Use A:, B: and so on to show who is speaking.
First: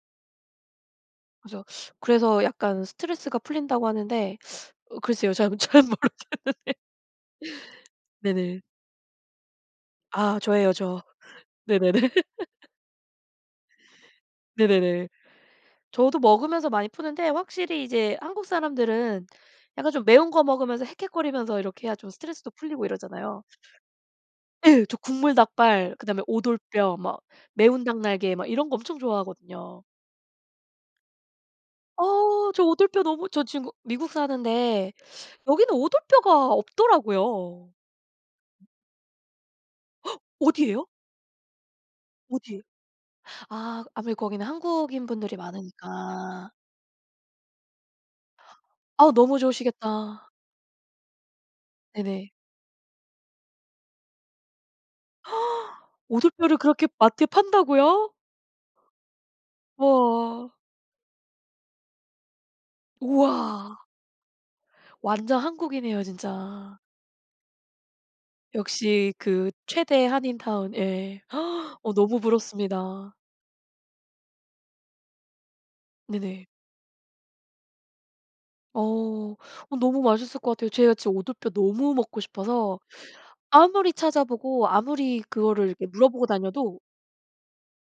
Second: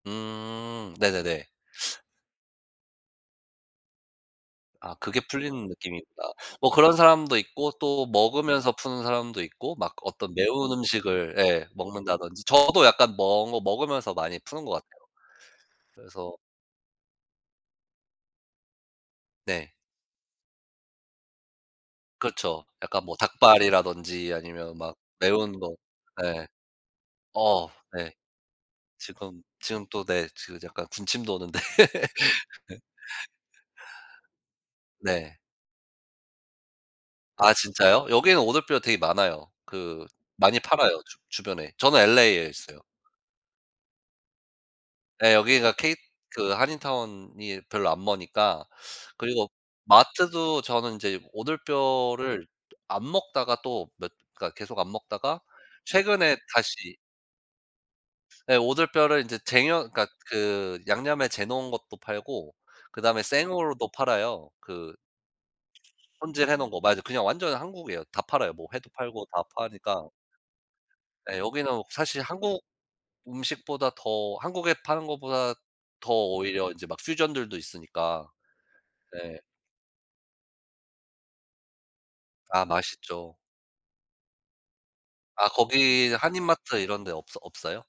A: 음 네네네.
B: 그래서, 그래서 약간 스트레스가 풀린다고 하는데
A: 아
B: 어
A: 그게
B: 글쎄요 전
A: 풀리는
B: 잘 모르겠는데.
A: 느낌이구나. 뭐 그런 사람도 있고 또
B: 네네.
A: 먹으면서 푸는 사람도 있고 막 어떤
B: 아
A: 매운
B: 저예요 저.
A: 음식을 예
B: 네네네.
A: 먹는다든지 저도 약간 먹 먹으면서 많이 푸는 것 같아요
B: 네네네. 저도
A: 그래서
B: 먹으면서 많이 푸는데 확실히 이제 한국 사람들은
A: 네.
B: 약간 좀 매운 거 먹으면서 헥헥거리면서 이렇게 해야 좀 스트레스도
A: 그쵸.
B: 풀리고
A: 약간 뭐
B: 이러잖아요.
A: 닭발이라든지 아니면
B: 예.
A: 막
B: 저 국물
A: 매운거
B: 닭발 그다음에
A: 예.
B: 오돌뼈 막
A: 어
B: 매운 닭
A: 네.
B: 날개 막 이런 거 엄청
A: 지금
B: 좋아하거든요.
A: 지금 또 네 지금 약간 군침 도는데.
B: 어 저 오돌뼈 너무 저 진국 미국 사는데
A: 네.
B: 여기는 오돌뼈가
A: 아
B: 없더라고요.
A: 진짜요? 여기에는 오돌뼈가 되게 많아요. 그 많이
B: 어디에요?
A: 팔아요 주 주변에. 저는 LA에
B: 어디요?
A: 있어요.
B: 아 아무래도 거기는 한국인
A: 네.
B: 분들이
A: 여기가 케이 그
B: 많으니까.
A: 한인타운이 별로 안 머니까
B: 어 너무
A: 그리고
B: 좋으시겠다.
A: 마트도 저는 이제
B: 네네.
A: 오돌뼈를 안 먹다가 또 몇 계속 안 먹다가 최근에
B: 오돌뼈를 그렇게
A: 다시
B: 마트에 판다고요?
A: 네. 오돌뼈를 이제 쟁여 그러니까
B: 우와.
A: 그 양념에 재 놓은 것도 팔고 그다음에
B: 우와.
A: 생으로도 팔아요. 그
B: 완전 한국이네요
A: 손질해 놓은
B: 진짜.
A: 거. 맞아 그냥 완전 한국이에요. 다 팔아요 뭐 회도
B: 역시
A: 팔고 다
B: 그 최대
A: 파니까.
B: 한인타운 예.
A: 네. 여기는
B: 어 너무
A: 사실 한국
B: 부럽습니다.
A: 음식보다 더 한국에 파는 것보다 더
B: 네네.
A: 오히려 이제 막 퓨전들도 있으니까
B: 어.
A: 네.
B: 어 너무 맛있을 것 같아요. 제가 지금 오돌뼈 너무 먹고
A: 아
B: 싶어서
A: 맛있죠.
B: 아무리 찾아보고 아무리
A: 아
B: 그거를 이렇게
A: 거기
B: 물어보고
A: 한인 마트
B: 다녀도
A: 이런 데 없어 없어요?